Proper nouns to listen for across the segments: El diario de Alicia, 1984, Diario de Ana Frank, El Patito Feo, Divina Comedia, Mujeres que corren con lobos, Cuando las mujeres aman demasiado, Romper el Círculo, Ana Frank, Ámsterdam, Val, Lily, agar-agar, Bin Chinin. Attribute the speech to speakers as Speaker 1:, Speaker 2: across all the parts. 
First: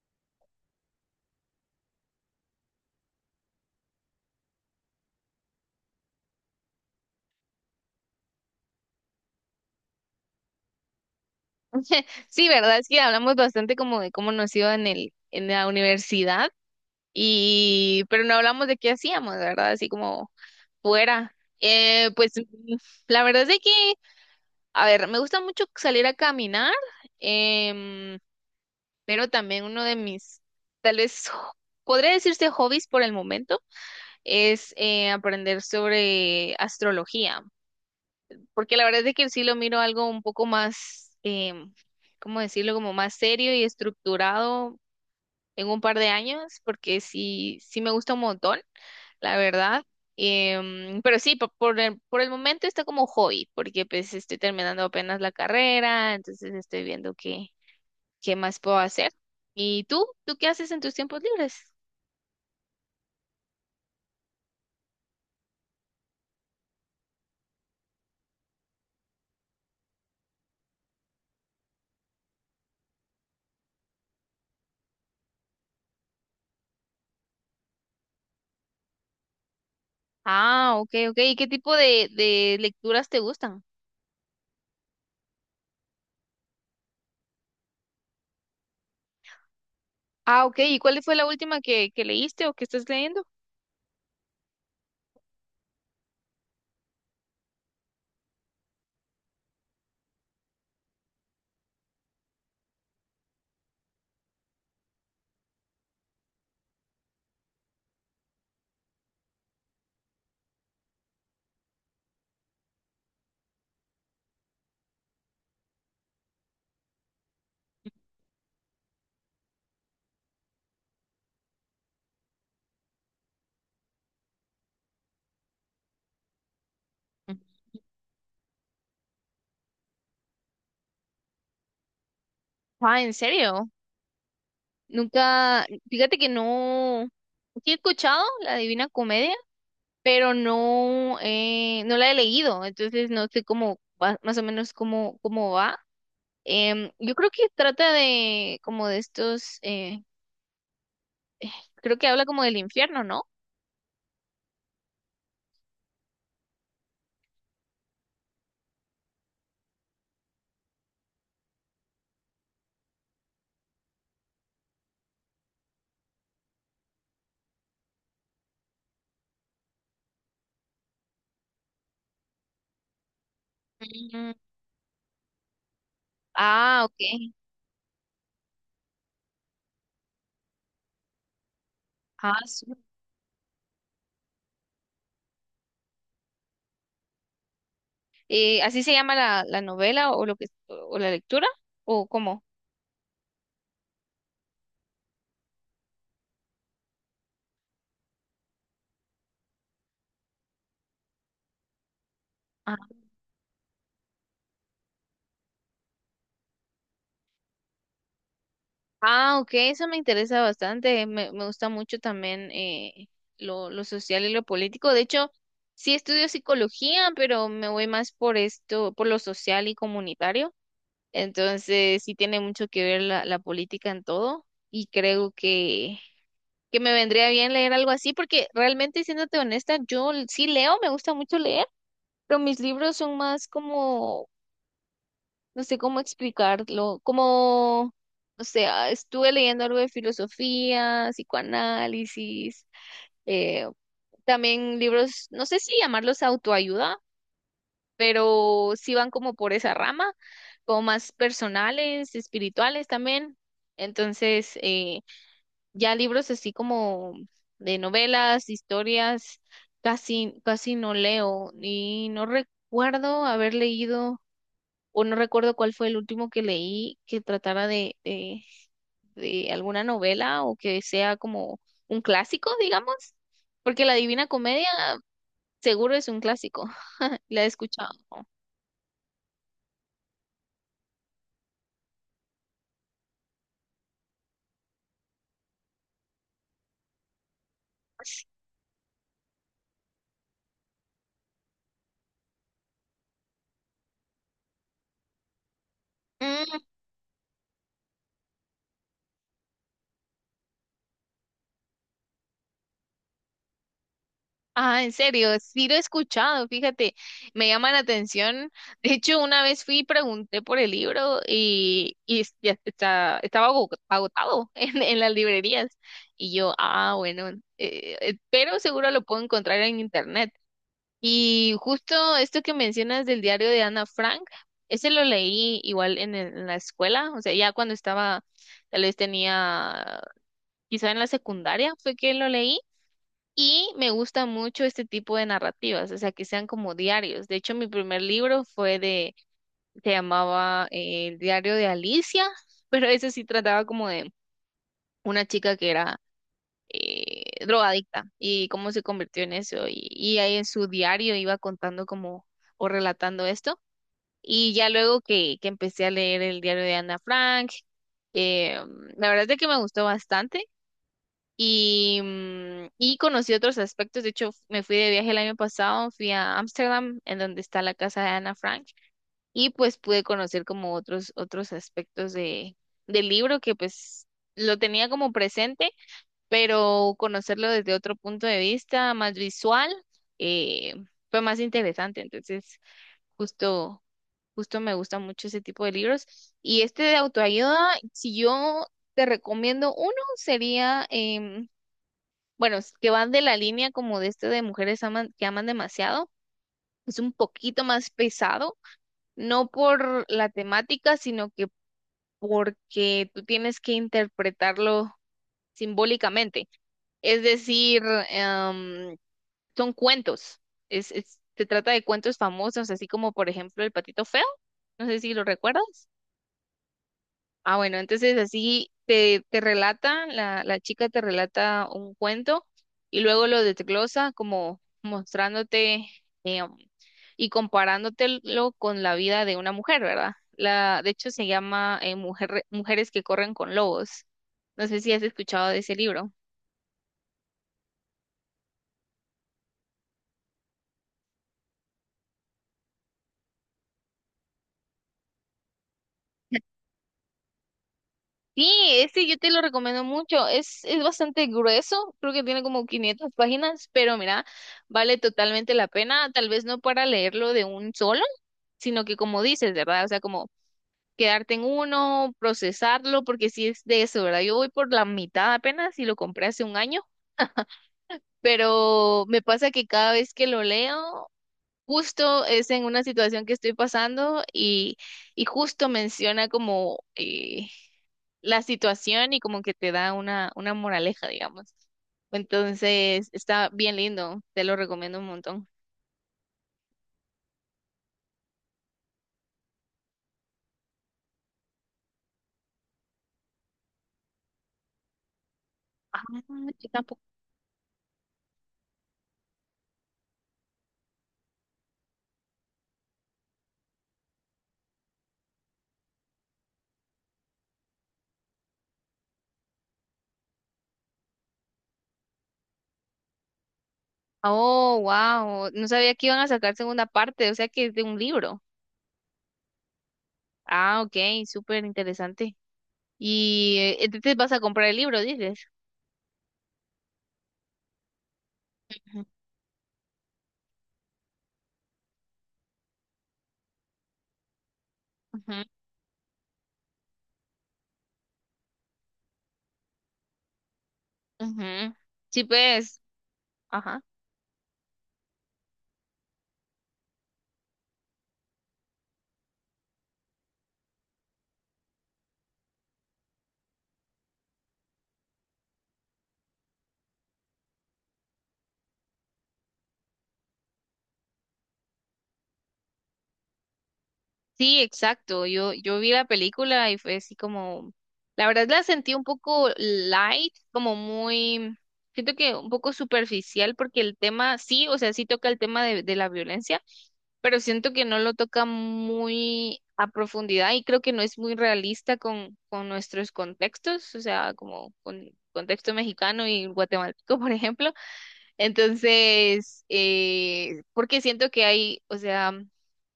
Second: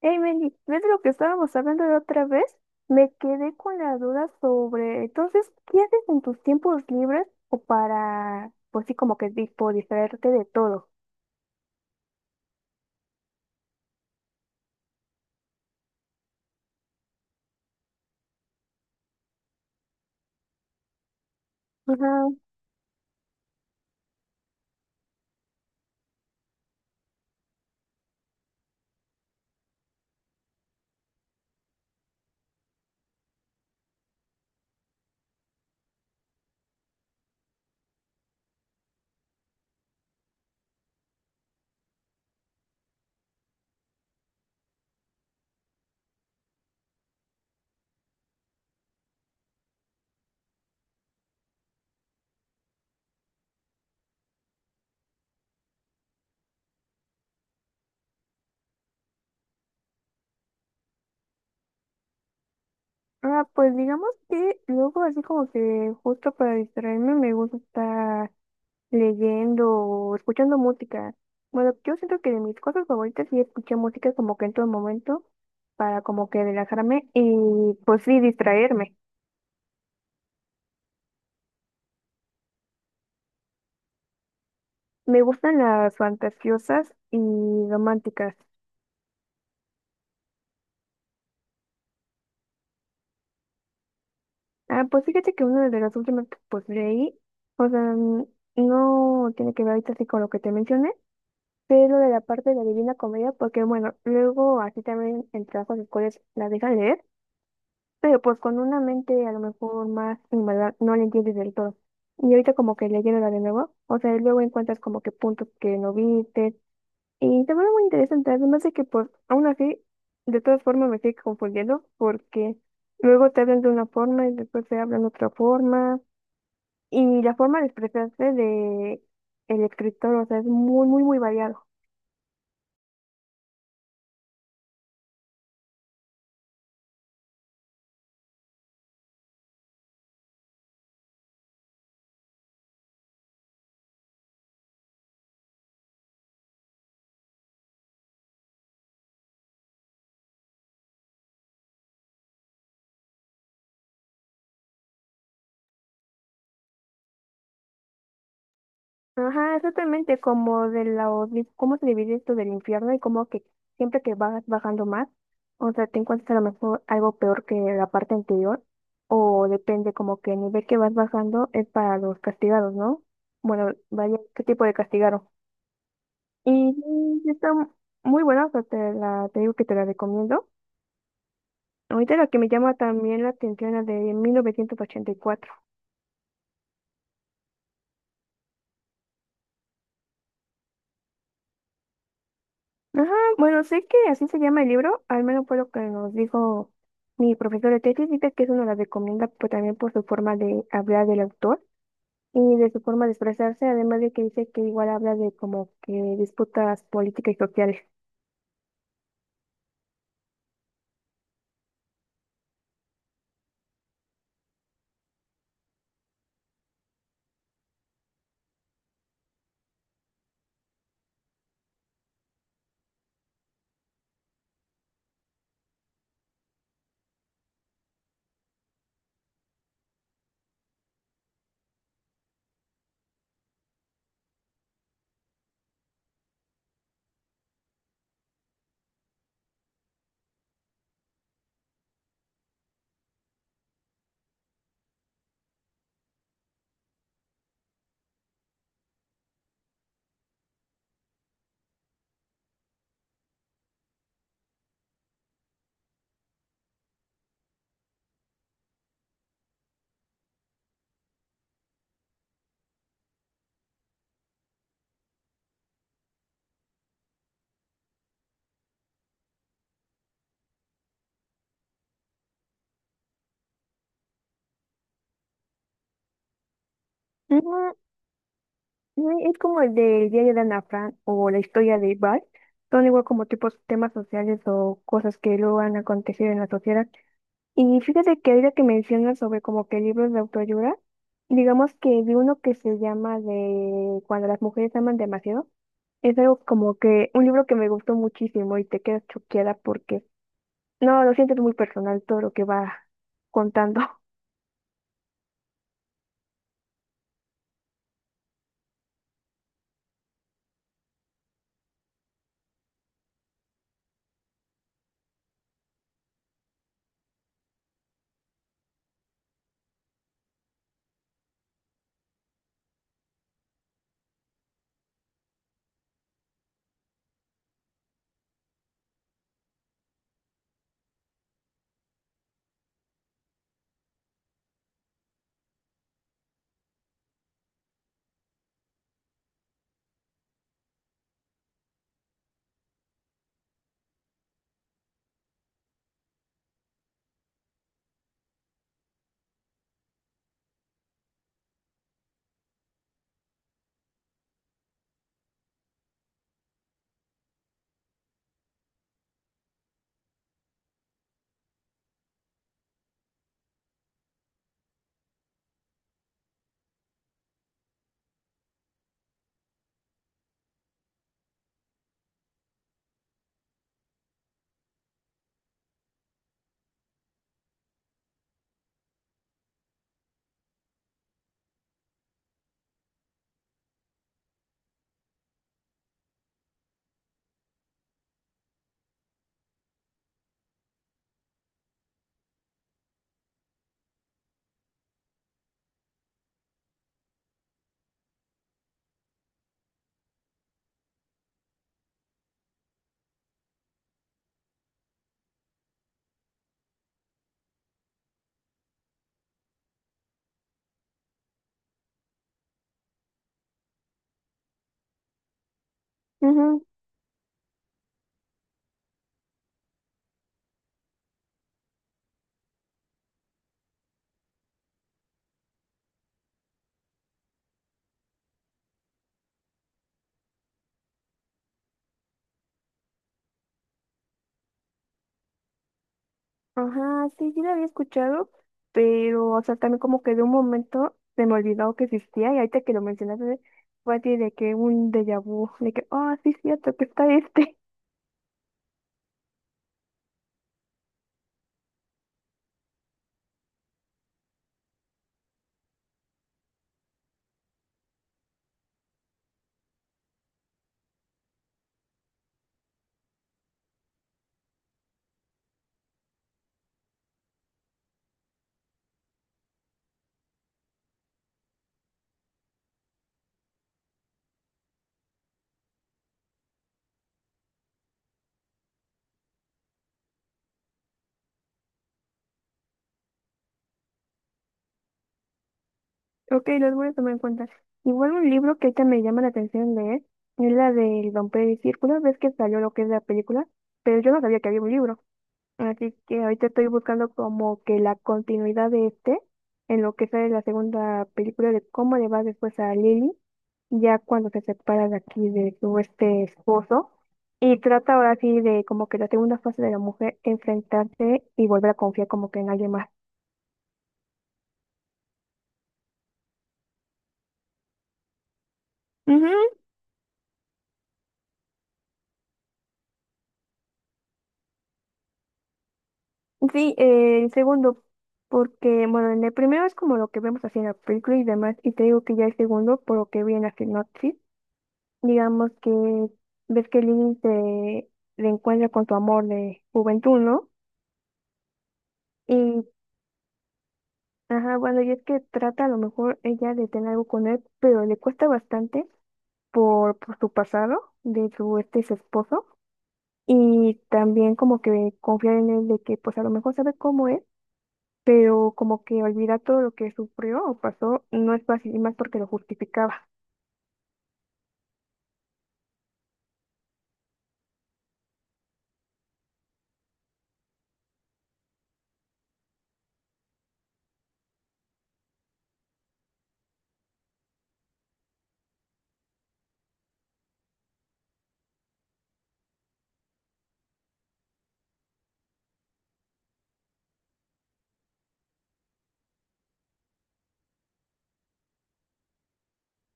Speaker 1: Hey Mandy, ¿ves lo que estábamos hablando la otra vez? Me quedé con la duda sobre, entonces, ¿qué haces en tus tiempos libres o para, pues sí, como que tipo distraerte de todo?
Speaker 2: Sí, ¿verdad? Es que hablamos bastante como de cómo nos iba en la universidad y, pero no hablamos de qué hacíamos, ¿verdad? Así como fuera.
Speaker 1: Ajá.
Speaker 2: La verdad es de que, a ver, me gusta mucho salir a caminar, em, pero también uno de mis, tal vez, podría decirse hobbies por el momento, es aprender sobre astrología. Porque la verdad es que sí lo miro algo un poco más, ¿cómo decirlo? Como más serio y estructurado en un par de años, porque sí, sí me gusta un montón, la verdad. Pero sí, por por el momento está como hobby, porque pues estoy terminando apenas la carrera, entonces estoy viendo qué, qué más puedo hacer. ¿Y tú? ¿Tú qué haces en tus tiempos libres?
Speaker 1: Ah, pues digamos que luego así como que justo para distraerme me gusta estar leyendo o escuchando música. Bueno, yo siento que de mis cosas favoritas sí escuchar música como que en todo momento para como que relajarme y pues sí distraerme.
Speaker 2: Ah, ok, ok. ¿Y qué tipo de lecturas te gustan?
Speaker 1: Me gustan las fantasiosas y románticas.
Speaker 2: Ah, ok. ¿Y cuál fue la última que leíste o que estás leyendo?
Speaker 1: Ah, pues fíjate que una de las últimas que pues leí, o sea, no tiene que ver ahorita así con lo que te mencioné, pero de la parte de la Divina Comedia, porque bueno, luego así también en trabajos escolares la dejan leer, pero pues con una mente a lo mejor más inmadura no la entiendes del todo. Y ahorita como que leyéndola de nuevo, o sea, luego encuentras como que puntos que no viste, y también parece muy interesante, además de que pues aún así, de todas formas me sigue confundiendo porque luego te hablan de una forma y después te hablan de otra forma y la forma de expresarse de el escritor, o sea, es muy variado.
Speaker 2: Ah, ¿en serio? Nunca, fíjate que no, sí he escuchado la Divina Comedia, pero no, no la he leído, entonces no sé más o menos cómo, cómo va. Yo creo que trata de como de estos, creo que habla como del infierno, ¿no?
Speaker 1: Ajá, exactamente como de la, cómo se divide esto del infierno y como que siempre que vas bajando más, o sea, te encuentras a lo mejor algo peor que la parte anterior, o depende como que el nivel que vas bajando es para los castigados, ¿no? Bueno, vaya,
Speaker 2: Mm,
Speaker 1: ¿qué tipo de castigado? Y
Speaker 2: ah,
Speaker 1: sí,
Speaker 2: ok.
Speaker 1: está muy buena, o sea, te la, te digo que te la recomiendo. Ahorita la
Speaker 2: Ah,
Speaker 1: que me llama
Speaker 2: su-
Speaker 1: también la atención, la de 1984.
Speaker 2: ¿Así se llama la novela o lo que o la lectura? ¿O cómo?
Speaker 1: Ajá, bueno, sé que así se llama el libro, al menos fue lo que nos dijo mi profesor de tesis, dice que eso nos la recomienda pues, también por su forma de hablar del autor y de su forma de expresarse, además de que dice que igual habla de como que disputas políticas y sociales.
Speaker 2: Ah, ok, eso me interesa bastante. Me gusta mucho también lo social y lo político. De hecho, sí estudio psicología, pero me voy más por esto, por lo social y comunitario. Entonces, sí tiene mucho que ver la política en todo y creo que me vendría bien leer algo así porque realmente, siéndote honesta, sí leo, me gusta mucho leer, pero mis libros son más como no sé cómo explicarlo, como, o sea, estuve leyendo algo de filosofía, psicoanálisis, eh, también libros, no sé si llamarlos autoayuda, pero sí van como por esa rama, como más personales, espirituales también. Entonces, ya libros así como de novelas, historias, casi, casi no leo y no recuerdo haber leído o no recuerdo cuál fue el último que leí que tratara de alguna novela o que sea como un clásico, digamos, porque La Divina Comedia seguro es un clásico, la he
Speaker 1: Ujú,
Speaker 2: escuchado.
Speaker 1: y es como el del diario de Ana Frank o la historia de Val, son igual como tipos temas sociales o cosas que luego han acontecido en la sociedad. Y fíjate que ahorita que mencionas sobre como que libros de autoayuda, digamos que vi uno que se llama de Cuando las mujeres aman demasiado. Es algo
Speaker 2: Mm,
Speaker 1: como que un libro que me gustó muchísimo y te quedas choqueada porque no, lo sientes muy personal todo lo que va contando.
Speaker 2: ah, en serio, sí lo he escuchado, fíjate, me llama la atención. De hecho, una vez fui y pregunté por el libro y, ya está, agotado en las librerías. Y yo, ah, bueno, pero seguro lo puedo encontrar en internet. Y justo esto que mencionas del diario de Ana Frank, ese lo leí igual en, en la escuela, o sea, ya cuando estaba, tal vez tenía, quizá en la secundaria fue que lo leí. Y me gusta mucho este tipo de narrativas, o sea, que sean como diarios. De hecho, mi primer libro fue de, se llamaba El diario de Alicia, pero ese sí trataba como de una chica que era drogadicta y cómo se convirtió en eso. Y ahí en su diario iba contando como o relatando esto. Y ya luego que empecé a leer el diario de Ana Frank, eh, la verdad es de que me gustó bastante y, mm, y conocí otros aspectos. De hecho, me fui de viaje el año pasado, fui a Ámsterdam, en donde está la casa de Ana Frank, y pues pude conocer como otros, otros aspectos de, del libro que pues lo tenía como presente pero conocerlo desde otro punto de vista más visual eh, fue más interesante. Entonces, justo, justo me gusta mucho ese tipo de libros. Y este de autoayuda, si yo te recomiendo uno, sería, bueno, que van de la línea como de este de que aman demasiado. Es un poquito más pesado, no por la temática, sino que porque tú tienes que interpretarlo simbólicamente. Es decir, em, son cuentos. Es, se trata de cuentos famosos, así como por ejemplo El Patito Feo. No sé si lo recuerdas.
Speaker 1: Ujú.
Speaker 2: Ah, bueno, entonces así te, te relata, la chica te relata un cuento y luego lo desglosa como mostrándote eh, y comparándotelo con la vida de una mujer, ¿verdad? La, de hecho se llama Mujeres que corren con lobos. No sé si has escuchado de ese libro.
Speaker 1: Ajá, sí, sí lo había escuchado, pero, o sea, también como que de un momento se me olvidó que existía y ahorita que lo mencionaste fue así de que un déjà vu, de que, ah, sí, es cierto que está este.
Speaker 2: Sí, este yo te lo recomiendo mucho. Es bastante grueso, creo que tiene como 500 páginas, pero mira, vale totalmente la pena. Tal vez no para leerlo de un solo, sino que como dices, ¿verdad? O sea, como quedarte en uno, procesarlo, porque sí es de eso, ¿verdad? Yo voy por la mitad apenas y lo compré hace un año, pero me pasa que cada vez que lo leo, justo es en una situación que estoy pasando y justo menciona como... la situación y como que te da una moraleja, digamos. Entonces, está bien lindo, te lo recomiendo un montón.
Speaker 1: Ok, los voy a tomar en cuenta. Igual un libro que ahorita me llama la atención leer es la del Romper el Círculo. Ves que salió lo que es la película, pero yo no sabía que había un libro. Así
Speaker 2: Ah,
Speaker 1: que ahorita estoy
Speaker 2: yo tampoco.
Speaker 1: buscando como que la continuidad de este en lo que sale la segunda película de cómo le va después a Lily, ya cuando se separa de aquí de su este esposo. Y trata ahora sí de como que la segunda fase de la mujer enfrentarse y volver a confiar como que en alguien más.
Speaker 2: Oh, wow, no sabía que iban a sacar segunda parte, o sea que es de un libro. Ah, ok, súper interesante. Y entonces vas a comprar el libro, dices.
Speaker 1: Sí, el segundo, porque,
Speaker 2: Ujú,
Speaker 1: bueno, en el primero es como lo que vemos así en la película y demás, y te digo que ya el segundo, por lo que vi en la sinopsis,
Speaker 2: ujú,
Speaker 1: digamos que ves que Lily se reencuentra con su amor de juventud, ¿no?
Speaker 2: ujú. Sí,
Speaker 1: Y,
Speaker 2: pues. Ajá.
Speaker 1: ajá, bueno, y es que trata a lo mejor ella de tener algo con él, pero le cuesta bastante por su pasado, de su este esposo, y también como que confiar en él de que, pues, a lo mejor sabe cómo es pero como que olvida todo lo que sufrió o pasó, no es fácil, y más porque lo justificaba.
Speaker 2: Sí, exacto. Yo vi la película y fue así como, la verdad la sentí un poco light, como muy, siento que un poco superficial porque el tema, sí, o sea, sí toca el tema de la violencia, pero siento que no lo toca muy a profundidad y creo que no es muy realista con nuestros contextos, o sea, como con contexto mexicano y guatemalteco, por ejemplo. Entonces, porque siento que hay, o sea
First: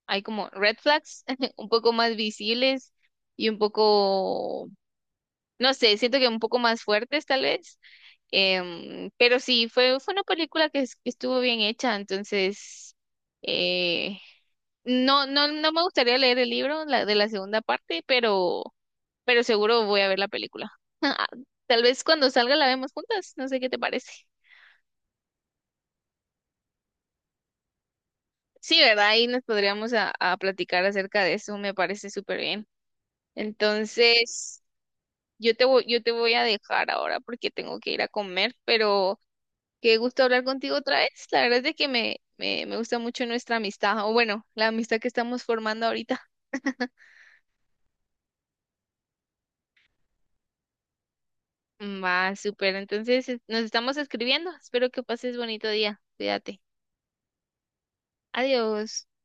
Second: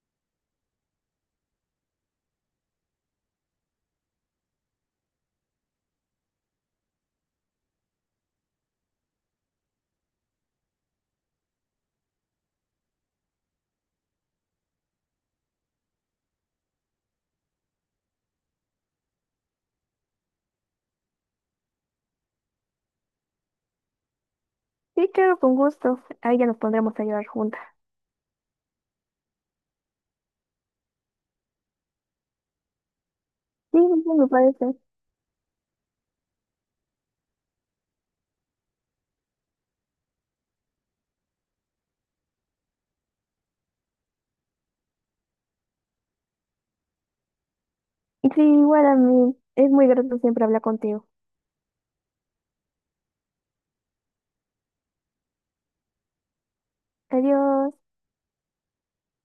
Speaker 2: hay como red flags un poco más visibles y un poco, no sé, siento que un poco más fuertes tal vez. Pero sí, fue, fue una película que estuvo bien hecha, entonces eh, no, no, no me gustaría leer el libro de la segunda parte, pero seguro voy a ver la película. Tal vez cuando salga la vemos juntas, no sé qué te parece.
Speaker 1: Sí, claro, con gusto. Ahí ya nos pondremos a llorar juntas.
Speaker 2: Sí, ¿verdad? Ahí nos podríamos a platicar acerca de eso, me parece súper bien.
Speaker 1: Sí, me
Speaker 2: Entonces,
Speaker 1: parece.
Speaker 2: Yo te voy a dejar ahora porque tengo que ir a comer, pero qué gusto hablar contigo otra vez. La verdad es de que me gusta mucho nuestra amistad, o bueno, la amistad que estamos formando ahorita.
Speaker 1: Sí, igual a mí. Es muy grato siempre hablar contigo.
Speaker 2: Va, súper. Entonces, nos estamos escribiendo. Espero que pases bonito día. Cuídate.
Speaker 1: Adiós.
Speaker 2: Adiós.